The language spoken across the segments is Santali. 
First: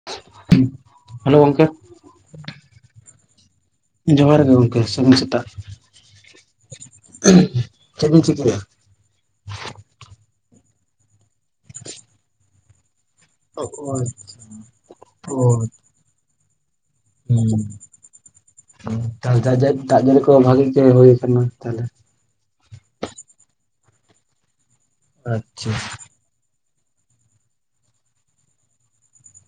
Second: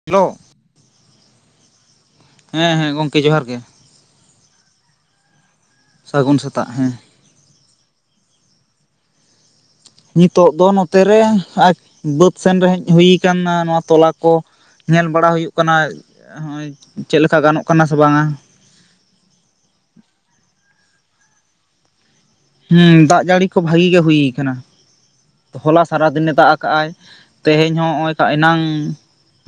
ᱦᱮᱞᱳ᱾ ᱦᱩᱸ ᱦᱮᱞᱳ ᱜᱚᱝᱠᱮ᱾ ᱦᱮᱸ ᱦᱮᱸ ᱜᱚᱝᱠᱮ ᱡᱚᱦᱟᱨ ᱜᱮ᱾ ᱡᱚᱦᱟᱨ ᱜᱮ ᱜᱚᱝᱠᱮ ᱥᱟᱹᱜᱩᱱ ᱥᱮᱛᱟᱜ᱾ ᱥᱟᱹᱜᱩᱱ ᱥᱮᱛᱟᱜ ᱦᱮᱸ᱾ ᱪᱮᱫᱵᱤᱱ ᱪᱤᱠᱟᱹᱭᱟ? ᱱᱤᱛᱚᱜ ᱫᱚ ᱱᱚᱛᱮ ᱨᱮ ᱟᱡ ᱵᱟᱹᱫᱽ ᱥᱮᱱ ᱨᱮ ᱦᱮᱡ ᱦᱩᱭ ᱠᱟᱱᱟ ᱱᱚᱣᱟ ᱛᱚᱞᱟ ᱠᱚ ᱧᱮᱞ ᱵᱟᱲᱟ ᱦᱩᱭᱩᱜ ᱠᱟᱱᱟ᱾ ᱦᱚᱸᱜᱼᱚᱭ ᱪᱮᱜ ᱞᱮᱠᱟ ᱜᱟᱱᱚᱜ ᱠᱟᱱᱟ ᱥᱮ ᱵᱟᱝᱟ᱾ ᱚ ᱡᱟ ᱡᱟ ᱛᱟᱦᱚᱞᱮ ᱫᱟᱜ ᱡᱟᱹᱲᱤ ᱠᱚ ᱵᱷᱟᱜᱤ ᱜᱮ ᱦᱩᱭ ᱠᱟᱱᱟ ᱛᱟᱦᱚᱞᱮ? ᱦᱮᱸ ᱫᱟᱜ ᱡᱟᱹᱲᱤ ᱠᱚ ᱵᱷᱟᱜᱤ ᱜᱮ ᱦᱩᱭ ᱠᱟᱱᱟ, ᱟᱪᱪᱷᱟ ᱦᱚᱞᱟ ᱥᱟᱨᱟ ᱫᱤᱱᱮ ᱫᱟᱜ ᱠᱟᱜᱼᱟᱭ ᱛᱮᱦᱮᱸᱧ ᱦᱚᱸ ᱱᱚᱜᱼᱚᱭ ᱮᱱᱟᱝ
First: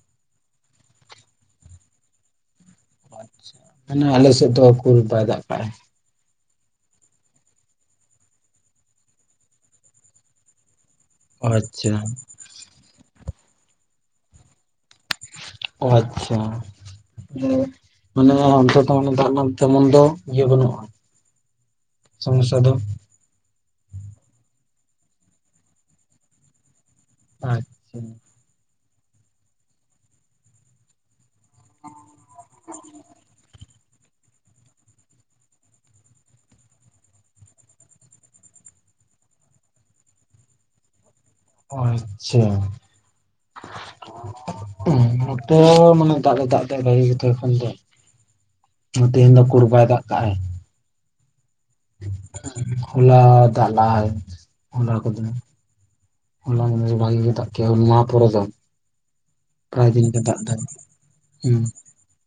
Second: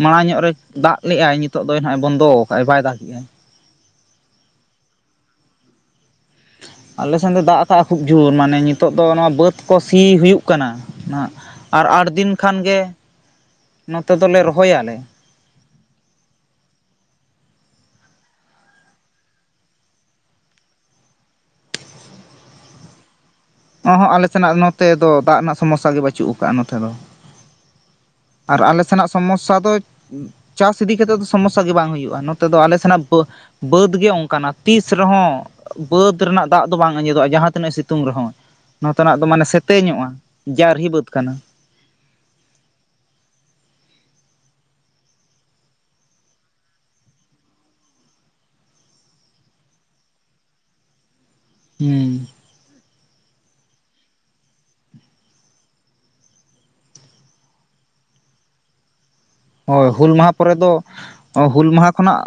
ᱢᱟᱲᱟᱝ ᱧᱚᱜ ᱨᱮ ᱫᱟᱜ ᱞᱮᱜᱼᱟᱭ ᱱᱤᱛᱚᱜ ᱫᱚᱭ ᱱᱟᱦᱟᱜ ᱮ ᱵᱚᱱᱫᱚ ᱠᱟᱜᱼᱟᱭ ᱵᱟᱭ ᱫᱟᱜᱮᱜᱼᱟᱭ᱾ ᱟᱪᱪᱷᱟ ᱢᱟᱱᱮ ᱟᱞᱮ ᱥᱮᱫ ᱫᱚ ᱩᱠᱩᱨ ᱵᱟᱭ ᱫᱟᱜ ᱠᱟᱜᱼᱟᱭ᱾ ᱟᱞᱮᱥᱮᱱ ᱫᱚ ᱫᱟᱜ ᱠᱟᱜᱼᱟ ᱠᱷᱩᱵ ᱡᱳᱨ ᱢᱟᱱᱮ ᱱᱤᱛᱳ ᱫᱚ ᱱᱚᱣᱟ ᱵᱟᱹᱫᱽ ᱠᱚ ᱥᱤ ᱦᱩᱭᱩᱜ ᱠᱟᱱᱟ ᱱᱟᱦᱟᱜ ᱟᱨ ᱟᱪᱪᱷᱟ ᱟᱴ ᱫᱤᱱ ᱠᱷᱟᱱ ᱜᱮ ᱱᱚᱛᱮ ᱫᱚᱞᱮ ᱨᱚᱦᱚᱭᱟᱞᱮ᱾ ᱚ ᱟᱪᱪᱷᱟ᱾ ᱢᱟᱱᱮ ᱚᱱᱛᱮ ᱛᱮᱦᱚ ᱫᱟᱜ ᱨᱮᱱᱟᱜ ᱛᱮᱢᱚᱱ ᱫᱚ ᱤᱭᱟᱹ ᱵᱟᱹᱱᱩᱜᱼᱟ᱾ ᱥᱚᱢᱚᱥᱥᱟ ᱫᱚ ᱚ ᱦᱚᱸᱜ ᱟᱞᱮ ᱥᱮᱱᱟᱜ ᱱᱚᱛᱮ ᱫᱚ ᱫᱟᱜ ᱨᱮᱱᱟᱜ ᱥᱚᱢᱚᱥᱥᱟ ᱜᱮ ᱵᱟᱪᱩᱜ ᱠᱟᱜᱼᱟ ᱱᱚᱛᱮ ᱫᱚ᱾ ᱟᱪᱪᱷᱟ᱾ ᱟᱨ ᱟᱞᱮ ᱥᱮᱱᱟᱜ ᱥᱚᱢᱚᱥᱥᱟ ᱫᱚ ᱪᱟᱥ ᱤᱫᱤ ᱠᱟᱛᱮᱜ ᱫᱚ ᱥᱚᱢᱚᱥᱥᱟ ᱜᱮ ᱵᱟᱝ ᱦᱩᱭᱩᱜᱼᱟ, ᱱᱚᱛᱮ ᱫᱚ ᱟᱞᱮ ᱥᱮᱱᱟᱜ ᱵᱟᱹ ᱵᱟᱹᱫᱽ ᱜᱮ ᱚᱱᱠᱟᱱᱟ ᱛᱤᱥ ᱨᱮᱦᱚᱸ ᱵᱟᱹᱫᱽ ᱨᱮᱱᱟᱜ ᱫᱟᱜ ᱫᱚ ᱵᱟᱝ ᱟᱸᱡᱮᱫᱚᱜᱼᱟ, ᱡᱟᱦᱟᱸ ᱛᱤᱱᱟᱹᱜ ᱥᱤᱛᱩᱝ ᱨᱮᱦᱚᱸ᱾ ᱱᱚᱛᱮᱱᱟᱜ ᱫᱚ ᱢᱟᱱᱮ ᱥᱮᱛᱮ ᱧᱚᱜᱼᱟ ᱡᱟᱨᱦᱤ ᱵᱟᱹᱫᱽ ᱠᱟᱱᱟ᱾ ᱚ ᱟᱪᱪᱷᱟ᱾ ᱚᱦᱚ [unintelligible] ᱢᱟᱱᱮ ᱫᱟᱜ ᱫᱟᱜ ᱛᱮ ᱵᱷᱟᱹᱜᱤ ᱜᱮᱛᱚ ᱮᱠᱷᱚᱱ ᱫᱚ᱾ ᱛᱮᱦᱮᱧ ᱫᱚ ᱩᱠᱩᱨ ᱵᱟᱭ ᱫᱟᱜ ᱠᱟᱜᱼᱟᱭ᱾ ᱦᱩᱸ ᱦᱚᱞᱟ ᱫᱟᱜ ᱞᱟᱜᱼᱟᱭ ᱦᱚᱞᱟ ᱠᱚᱛᱮ᱾ ᱦᱚᱞᱟ [unintelligible] ᱵᱷᱟᱜᱮ ᱜᱮ ᱫᱟᱜ ᱠᱟᱜ ᱟᱭ ᱦᱩᱞᱢᱟᱦᱟ ᱯᱚᱨᱮ ᱫᱚ᱾ ᱚ ᱯᱨᱟᱭ ᱫᱤᱱ ᱦᱩᱞ ᱜᱮ ᱢᱟᱦᱟ ᱫᱟᱜ ᱯᱚᱨᱮ ᱫᱟᱭ ᱫᱚ, ᱚ ᱦᱩᱸ ᱦᱩᱞ ᱢᱟᱦᱟ ᱠᱷᱚᱱᱟᱜ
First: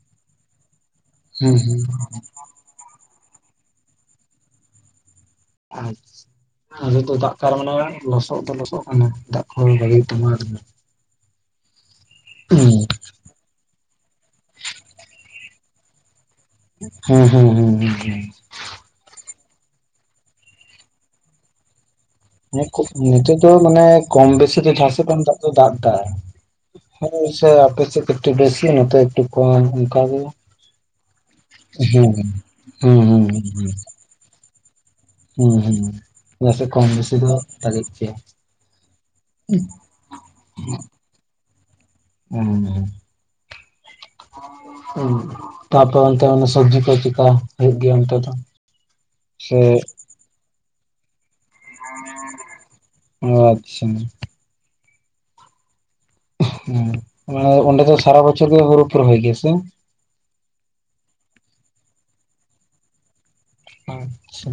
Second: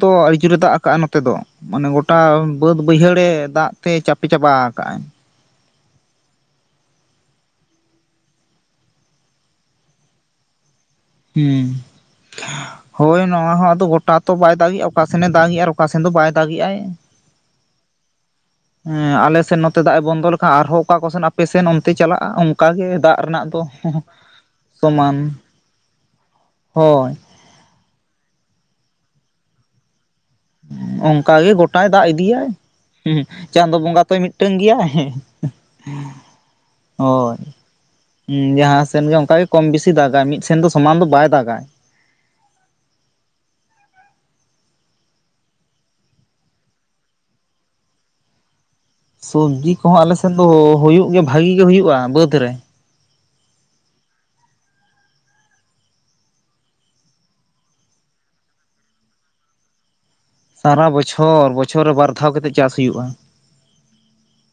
ᱫᱚ ᱟᱹᱰᱤ ᱡᱳᱨᱮ ᱫᱟᱜ ᱠᱟᱜᱼᱟ, ᱱᱚᱛᱮ ᱫᱚ ᱦᱩᱸ ᱦᱩᱸ ᱢᱟᱱᱮ ᱜᱚᱴᱟ ᱵᱟᱹᱫᱽ ᱵᱟᱹᱭᱦᱟᱹᱲᱮ ᱫᱟᱜ ᱛᱮ ᱪᱟᱯᱮ ᱪᱟᱵᱟ ᱠᱟᱜᱼᱟᱭ᱾ ᱟᱪᱪᱷᱟ᱾ ᱟᱞᱮ ᱫᱚ ᱫᱟᱜ ᱠᱟᱨᱚᱱ ᱛᱮ ᱞᱚᱥᱚᱫ ᱫᱚ ᱞᱚᱥᱚᱜ ᱠᱟᱱᱟ᱾ ᱫᱟᱜ ᱠᱚ ᱵᱷᱟᱜᱤ ᱦᱩᱭᱩᱜ ᱛᱟᱢᱟ ᱟᱨ ᱦᱩᱸ ᱦᱳᱭ ᱱᱚᱣᱟ ᱦᱚᱸ ᱟᱫᱚ ᱜᱚᱴᱟ ᱛᱚ ᱵᱟᱭ ᱫᱟᱜᱮᱜᱼᱟ᱾ ᱚᱠᱟ ᱥᱮᱱᱮ ᱫᱟᱜᱮᱜ ᱟᱨᱼᱼ ᱚᱠᱟ ᱥᱮᱱ ᱫᱚ ᱵᱟᱭ ᱫᱟᱜᱮᱜᱟᱭ᱾ ᱦᱩᱸ ᱦᱩᱸ ᱦᱩᱸ ᱦᱩᱸ ᱦᱮᱸ ᱟᱞᱮᱥᱮᱫ ᱱᱚᱛᱮ ᱫᱟᱜ ᱮ ᱵᱚᱱᱫᱚ ᱞᱮᱠᱷᱟᱱ ᱟᱨᱦᱚᱸ ᱚᱠᱟ ᱠᱚᱥᱮᱱ ᱟᱯᱮᱥᱮᱱ ᱛᱮ ᱪᱟᱞᱟᱜᱼᱟ᱾ ᱦᱮᱸ ᱚᱱᱠᱟᱜᱮ ᱫᱟᱜ ᱱᱤᱛᱚᱜ ᱨᱮᱱᱟᱜ ᱫᱚ ᱢᱟᱱᱮ ᱠᱚᱢ ᱵᱮᱥᱤ ᱫᱚ ᱪᱟᱥᱮ ᱥᱚᱢᱟᱱ ᱛᱚ ᱫᱟᱜ ᱠᱟᱜ ᱟᱭ᱾ ᱦᱳᱭ ᱦᱮᱸ ᱥᱮ ᱟᱯᱮ ᱥᱮᱫ ᱠᱟᱴᱤᱡ ᱵᱮᱥᱤ ᱱᱚᱛᱚ ᱮᱠᱴᱩ ᱠᱚᱢ ᱚᱱᱠᱟ ᱜᱮ ᱚᱱᱠᱟ ᱜᱮ ᱜᱚᱴᱟᱭ ᱫᱟᱜ ᱦᱩᱸ ᱤᱫᱤᱭᱟᱭ ᱦᱩᱸ ᱦᱮ ᱦᱩᱸ ᱦᱩᱸ ᱪᱟᱸᱫᱚ ᱵᱚᱸᱜᱟ ᱛᱚᱭ ᱢᱤᱫᱴᱟᱝ ᱜᱮᱭᱟᱭ᱾ ᱦᱩᱸ ᱦᱩᱸ᱾ ᱡᱟᱥᱮ ᱠᱚᱢ ᱵᱮᱥᱤ ᱫᱚ ᱦᱳᱭ ᱫᱟᱜᱮᱜ ᱜᱮᱭᱟ᱾ ᱡᱟᱦᱟᱸ ᱥᱮᱱ ᱜᱮ ᱚᱱᱠᱟᱜᱮ ᱠᱚᱢ ᱵᱮᱥᱤ ᱫᱟᱜᱟᱭ ᱢᱤᱫ ᱥᱮᱱ ᱫᱚ ᱥᱚᱢᱟᱱ ᱫᱚ ᱵᱟᱭ ᱫᱟᱜᱟᱭ ᱦᱩᱸ᱾ ᱦᱩᱸ ᱛᱟᱯᱚᱨ ᱚᱱᱛᱮ ᱥᱚᱵᱽᱡᱤ ᱠᱚ ᱪᱤᱠᱟ ᱦᱩᱭᱩᱜ ᱜᱮᱭᱟ, ᱚᱱᱛᱮ ᱫᱚ ᱥᱮ ᱥᱚᱵᱽᱡᱤ ᱠᱚᱦᱚᱸ ᱟᱞᱮᱥᱮᱫ ᱫᱚ ᱦᱩᱭᱩᱜ ᱜᱮᱭᱟ᱾ ᱟᱪᱪᱷᱟ᱾ ᱦᱮᱸ ᱢᱟᱱᱮ ᱚᱸᱰᱮ ᱫᱚ ᱥᱟᱨᱟ ᱵᱚᱪᱷᱚᱨ ᱜᱮ ᱦᱩᱲᱩ ᱯᱮ ᱨᱚᱦᱚᱭ ᱜᱮᱭᱟ ᱥᱮ? ᱥᱟᱨᱟ ᱵᱚᱪᱷᱚᱨ, ᱵᱚᱪᱷᱚᱨ ᱨᱮ ᱵᱟᱨ ᱫᱷᱟᱣ ᱠᱟᱛᱮᱫ ᱪᱟᱥ ᱦᱩᱭᱩᱜᱼᱟ ᱾ ᱟᱪᱪᱷᱟ᱾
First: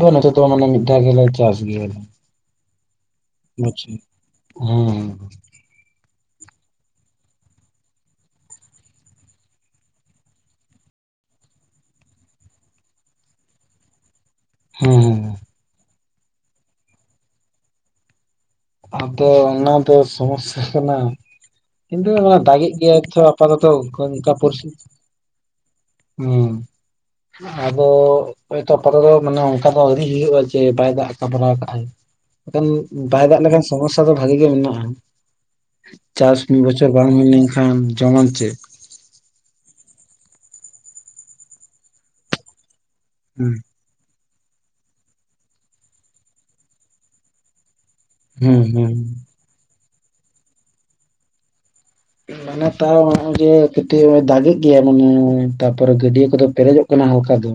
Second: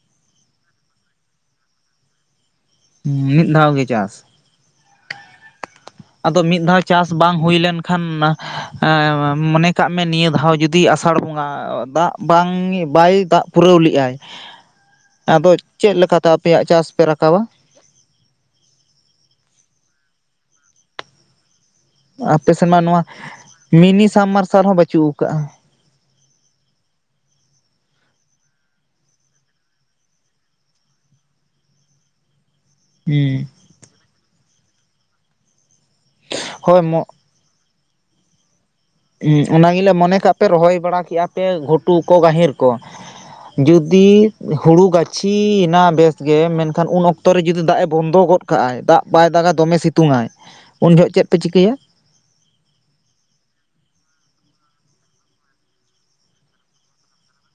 ᱛᱚ ᱱᱚᱛᱮ ᱫᱚ ᱢᱟᱱᱮ ᱢᱤᱫᱷᱟᱣ ᱜᱮᱞᱮ ᱪᱟᱥ ᱜᱮᱭᱟ᱾ ᱢᱤᱫ ᱫᱷᱟᱣ ᱜᱮ ᱪᱟᱥ? ᱦᱮᱸ᱾ ᱟᱫᱚ ᱢᱤᱫ ᱫᱷᱟᱣ ᱪᱟᱥ ᱵᱟᱝ ᱦᱩᱭ ᱞᱮᱱ ᱠᱷᱟᱱ, ᱢᱚᱱᱮ ᱠᱟᱜ ᱢᱮ ᱱᱤᱭᱟᱹ ᱫᱷᱟᱣ ᱡᱩᱫᱤ ᱡᱩᱫᱤ ᱟᱥᱟᱲ ᱵᱚᱸᱜᱟ ᱫᱟᱜ ᱵᱟᱝ ᱵᱟᱭ ᱫᱟᱜ ᱯᱩᱨᱟᱹᱣ ᱞᱮ ᱟᱭ ᱦᱮᱸ ᱦᱮᱸ᱾ ᱟᱫᱚ ᱪᱮᱫ ᱞᱮᱠᱟ ᱛᱮ ᱟᱯᱮᱭᱟᱜ ᱪᱟᱥ ᱯᱮ ᱨᱟᱠᱟᱵᱟ? ᱟᱫᱚ ᱚᱱᱟ ᱫᱚ ᱥᱚᱢᱚᱥᱥᱟ ᱠᱟᱱᱟ᱾ ᱠᱤᱱᱛᱩ ᱚᱱᱟ ᱟᱯᱮ ᱥᱮᱱ ᱫᱟᱜᱮᱜ ᱢᱟ ᱜᱮᱭᱟ ᱱᱚᱣᱟ ᱛᱚ, ᱟᱯᱟᱛᱚᱛᱚ ᱢᱤᱱᱤ ᱥᱟᱵ ᱚᱱᱠᱟ ᱯᱚᱨᱤᱥ ᱢᱟᱨᱥᱟᱞ ᱦᱮᱸ ᱦᱚᱸ ᱵᱟᱹᱪᱩᱜ ᱟᱠᱟᱜᱼᱟ ᱟᱫᱚ ᱦᱚᱭᱛᱚ ᱯᱚᱨᱮ ᱫᱚ ᱢᱟᱱᱮ ᱚᱱᱠᱟ ᱫᱚ ᱟᱨᱤ ᱦᱩᱭᱩᱜᱼᱟ ᱡᱮ ᱵᱟᱭ ᱫᱟᱜ ᱟᱠᱟ ᱵᱟᱲᱟ ᱠᱟᱜ ᱟᱭ ᱮᱠᱷᱟᱱ ᱵᱟᱭ ᱫᱟᱜ ᱦᱩᱸ ᱞᱮᱠᱷᱟᱱ ᱥᱚᱢᱚᱥᱥᱟ ᱫᱚ ᱵᱷᱟᱜᱤ ᱜᱮ ᱢᱮᱱᱟᱜᱼᱟ᱾ ᱪᱟᱥ ᱢᱤᱫ ᱦᱳᱭ ᱵᱚᱪᱷᱚᱨ ᱵᱟᱝ ᱦᱩᱭ ᱞᱮᱱᱠᱷᱟᱱ ᱡᱚᱢᱚᱢ ᱪᱮᱫ? ᱩᱸ ᱚᱱᱟ ᱜᱮᱞᱮ ᱢᱚᱱᱮ ᱠᱟᱜ ᱯᱮ ᱨᱚᱦᱚᱭ ᱵᱟᱲᱟ ᱠᱮᱜᱼᱟ ᱯᱮ ᱜᱷᱩᱴᱩ ᱠᱚ ᱜᱟᱹᱦᱤᱨ ᱠᱚ᱾ ᱦᱩᱸ᱾ ᱡᱩᱫᱤ ᱦᱩᱲᱩ ᱜᱟᱹᱪᱷᱤᱭᱮᱱᱟ ᱵᱮᱥ ᱜᱮ, ᱢᱮᱱᱠᱷᱟᱱ ᱩᱱ ᱚᱠᱛᱚ ᱨᱮ ᱡᱩᱫᱤ ᱫᱟᱜ ᱮ ᱵᱚᱱᱫᱚ ᱜᱚᱫ ᱦᱮᱸ ᱠᱟᱜᱼᱟᱭ ᱦᱮᱸ ᱫᱟᱜ ᱵᱟᱭ ᱫᱟᱜᱟ ᱫᱚᱢᱮ ᱥᱤᱛᱩᱝᱼᱟᱭ ᱩᱱ ᱡᱚᱦᱚᱜ ᱪᱮᱫ ᱯᱮ ᱪᱤᱠᱟᱹᱭᱟ? ᱢᱟᱱᱮ ᱛᱟᱣ ᱱᱚᱜᱼᱚᱭ ᱡᱮ ᱠᱟᱹᱴᱤᱡ ᱫᱟᱜᱮᱜ ᱜᱮᱭᱟ᱾ ᱢᱟᱱᱮ ᱛᱟᱯᱚᱨᱮ ᱜᱟᱹᱰᱭᱟᱹ ᱠᱚᱫᱚ ᱯᱮᱨᱮᱡᱚᱜ ᱠᱟᱱᱟ᱾ ᱠᱟᱱᱟ ᱦᱟᱞᱠᱟ ᱫᱚ,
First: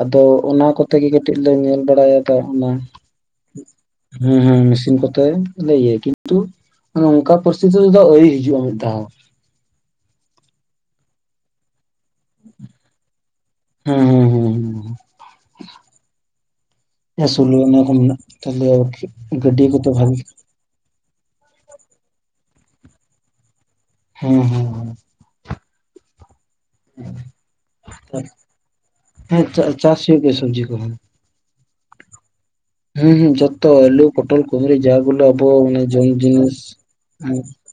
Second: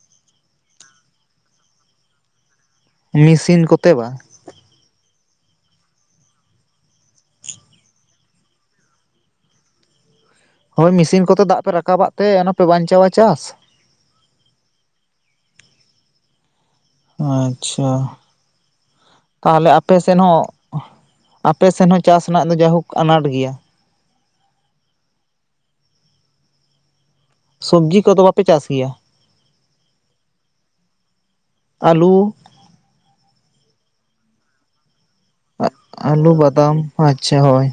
ᱟᱫᱚ ᱚᱱᱟ ᱠᱚᱛᱮ ᱜᱮ ᱠᱟᱹᱴᱤᱡ ᱞᱮ ᱧᱮᱞ ᱵᱟᱲᱟᱭᱫᱟ᱾ ᱚᱱᱟ ᱢᱮᱥᱤᱱ ᱠᱚᱛᱮ ᱵᱟᱝ? ᱦᱩᱸ ᱢᱮᱥᱤᱱ ᱠᱚᱛᱮ ᱞᱟᱹᱭ ᱭᱟ ᱠᱤᱱᱛᱩ ᱚᱱᱮ ᱚᱱᱠᱟ ᱯᱚᱨᱤᱥᱛᱷᱤᱛᱤ ᱫᱚ ᱟᱹᱣᱨᱤ ᱦᱤᱡᱩᱜᱼᱟ ᱢᱤᱫ ᱫᱷᱟᱣ᱾ ᱦᱳᱭ ᱢᱮᱥᱤᱱ ᱠᱚᱛᱮ ᱫᱟᱜ ᱯᱮ ᱨᱟᱠᱟᱵᱟᱜ ᱛᱮ ᱚᱱᱟ ᱯᱮ ᱵᱟᱧᱪᱟᱣᱟ ᱪᱟᱥ? ᱦᱮᱸ ᱦᱮᱸ᱾ ᱦᱮᱸ ᱥᱩᱞᱳ ᱚᱱᱟ ᱟᱪᱪᱷᱟ ᱠᱚ ᱢᱮᱱᱟᱜ-ᱟ ᱛᱟᱦᱞᱮ ᱟᱨᱠᱤ ᱜᱟᱹᱰᱤ ᱛᱟᱦᱚᱞᱮ ᱠᱚᱫᱚ ᱟᱯᱮ ᱥᱮᱱ ᱵᱷᱟᱹᱜᱤ ᱦᱚᱸ ᱟᱯᱮ ᱥᱮᱱ ᱦᱚᱸ ᱪᱟᱥ ᱨᱮᱱᱟᱜ ᱫᱚ ᱡᱟᱭᱦᱳᱠ ᱟᱱᱟᱴ ᱜᱮᱭᱟ᱾ ᱦᱮᱸ ᱦᱮᱸ᱾ ᱥᱚᱵᱽᱡᱤ ᱠᱚᱫᱚ ᱵᱟᱯᱮ ᱪᱟᱥ ᱜᱮᱭᱟ ᱦᱮᱸ ᱪᱟᱥ ᱦᱩᱭᱩᱜ ᱜᱮᱭᱟ ᱥᱚᱵᱽᱡᱤ ᱠᱚ᱾ ᱟᱹᱞᱩᱼᱼ ᱦᱩᱸ ᱦᱩᱸ ᱡᱚᱛᱚ ᱮᱞᱩ ᱯᱚᱴᱚᱞ ᱠᱩᱫᱨᱤ ᱡᱟᱼᱼ ᱵᱚᱞᱮ ᱟᱵᱚ ᱢᱟᱱᱮ ᱡᱚᱢ ᱟᱹᱞᱩ ᱡᱤᱱᱤᱥᱼᱼ ᱵᱟᱫᱟᱢ ᱟᱪᱪᱷᱟ ᱦᱳᱭ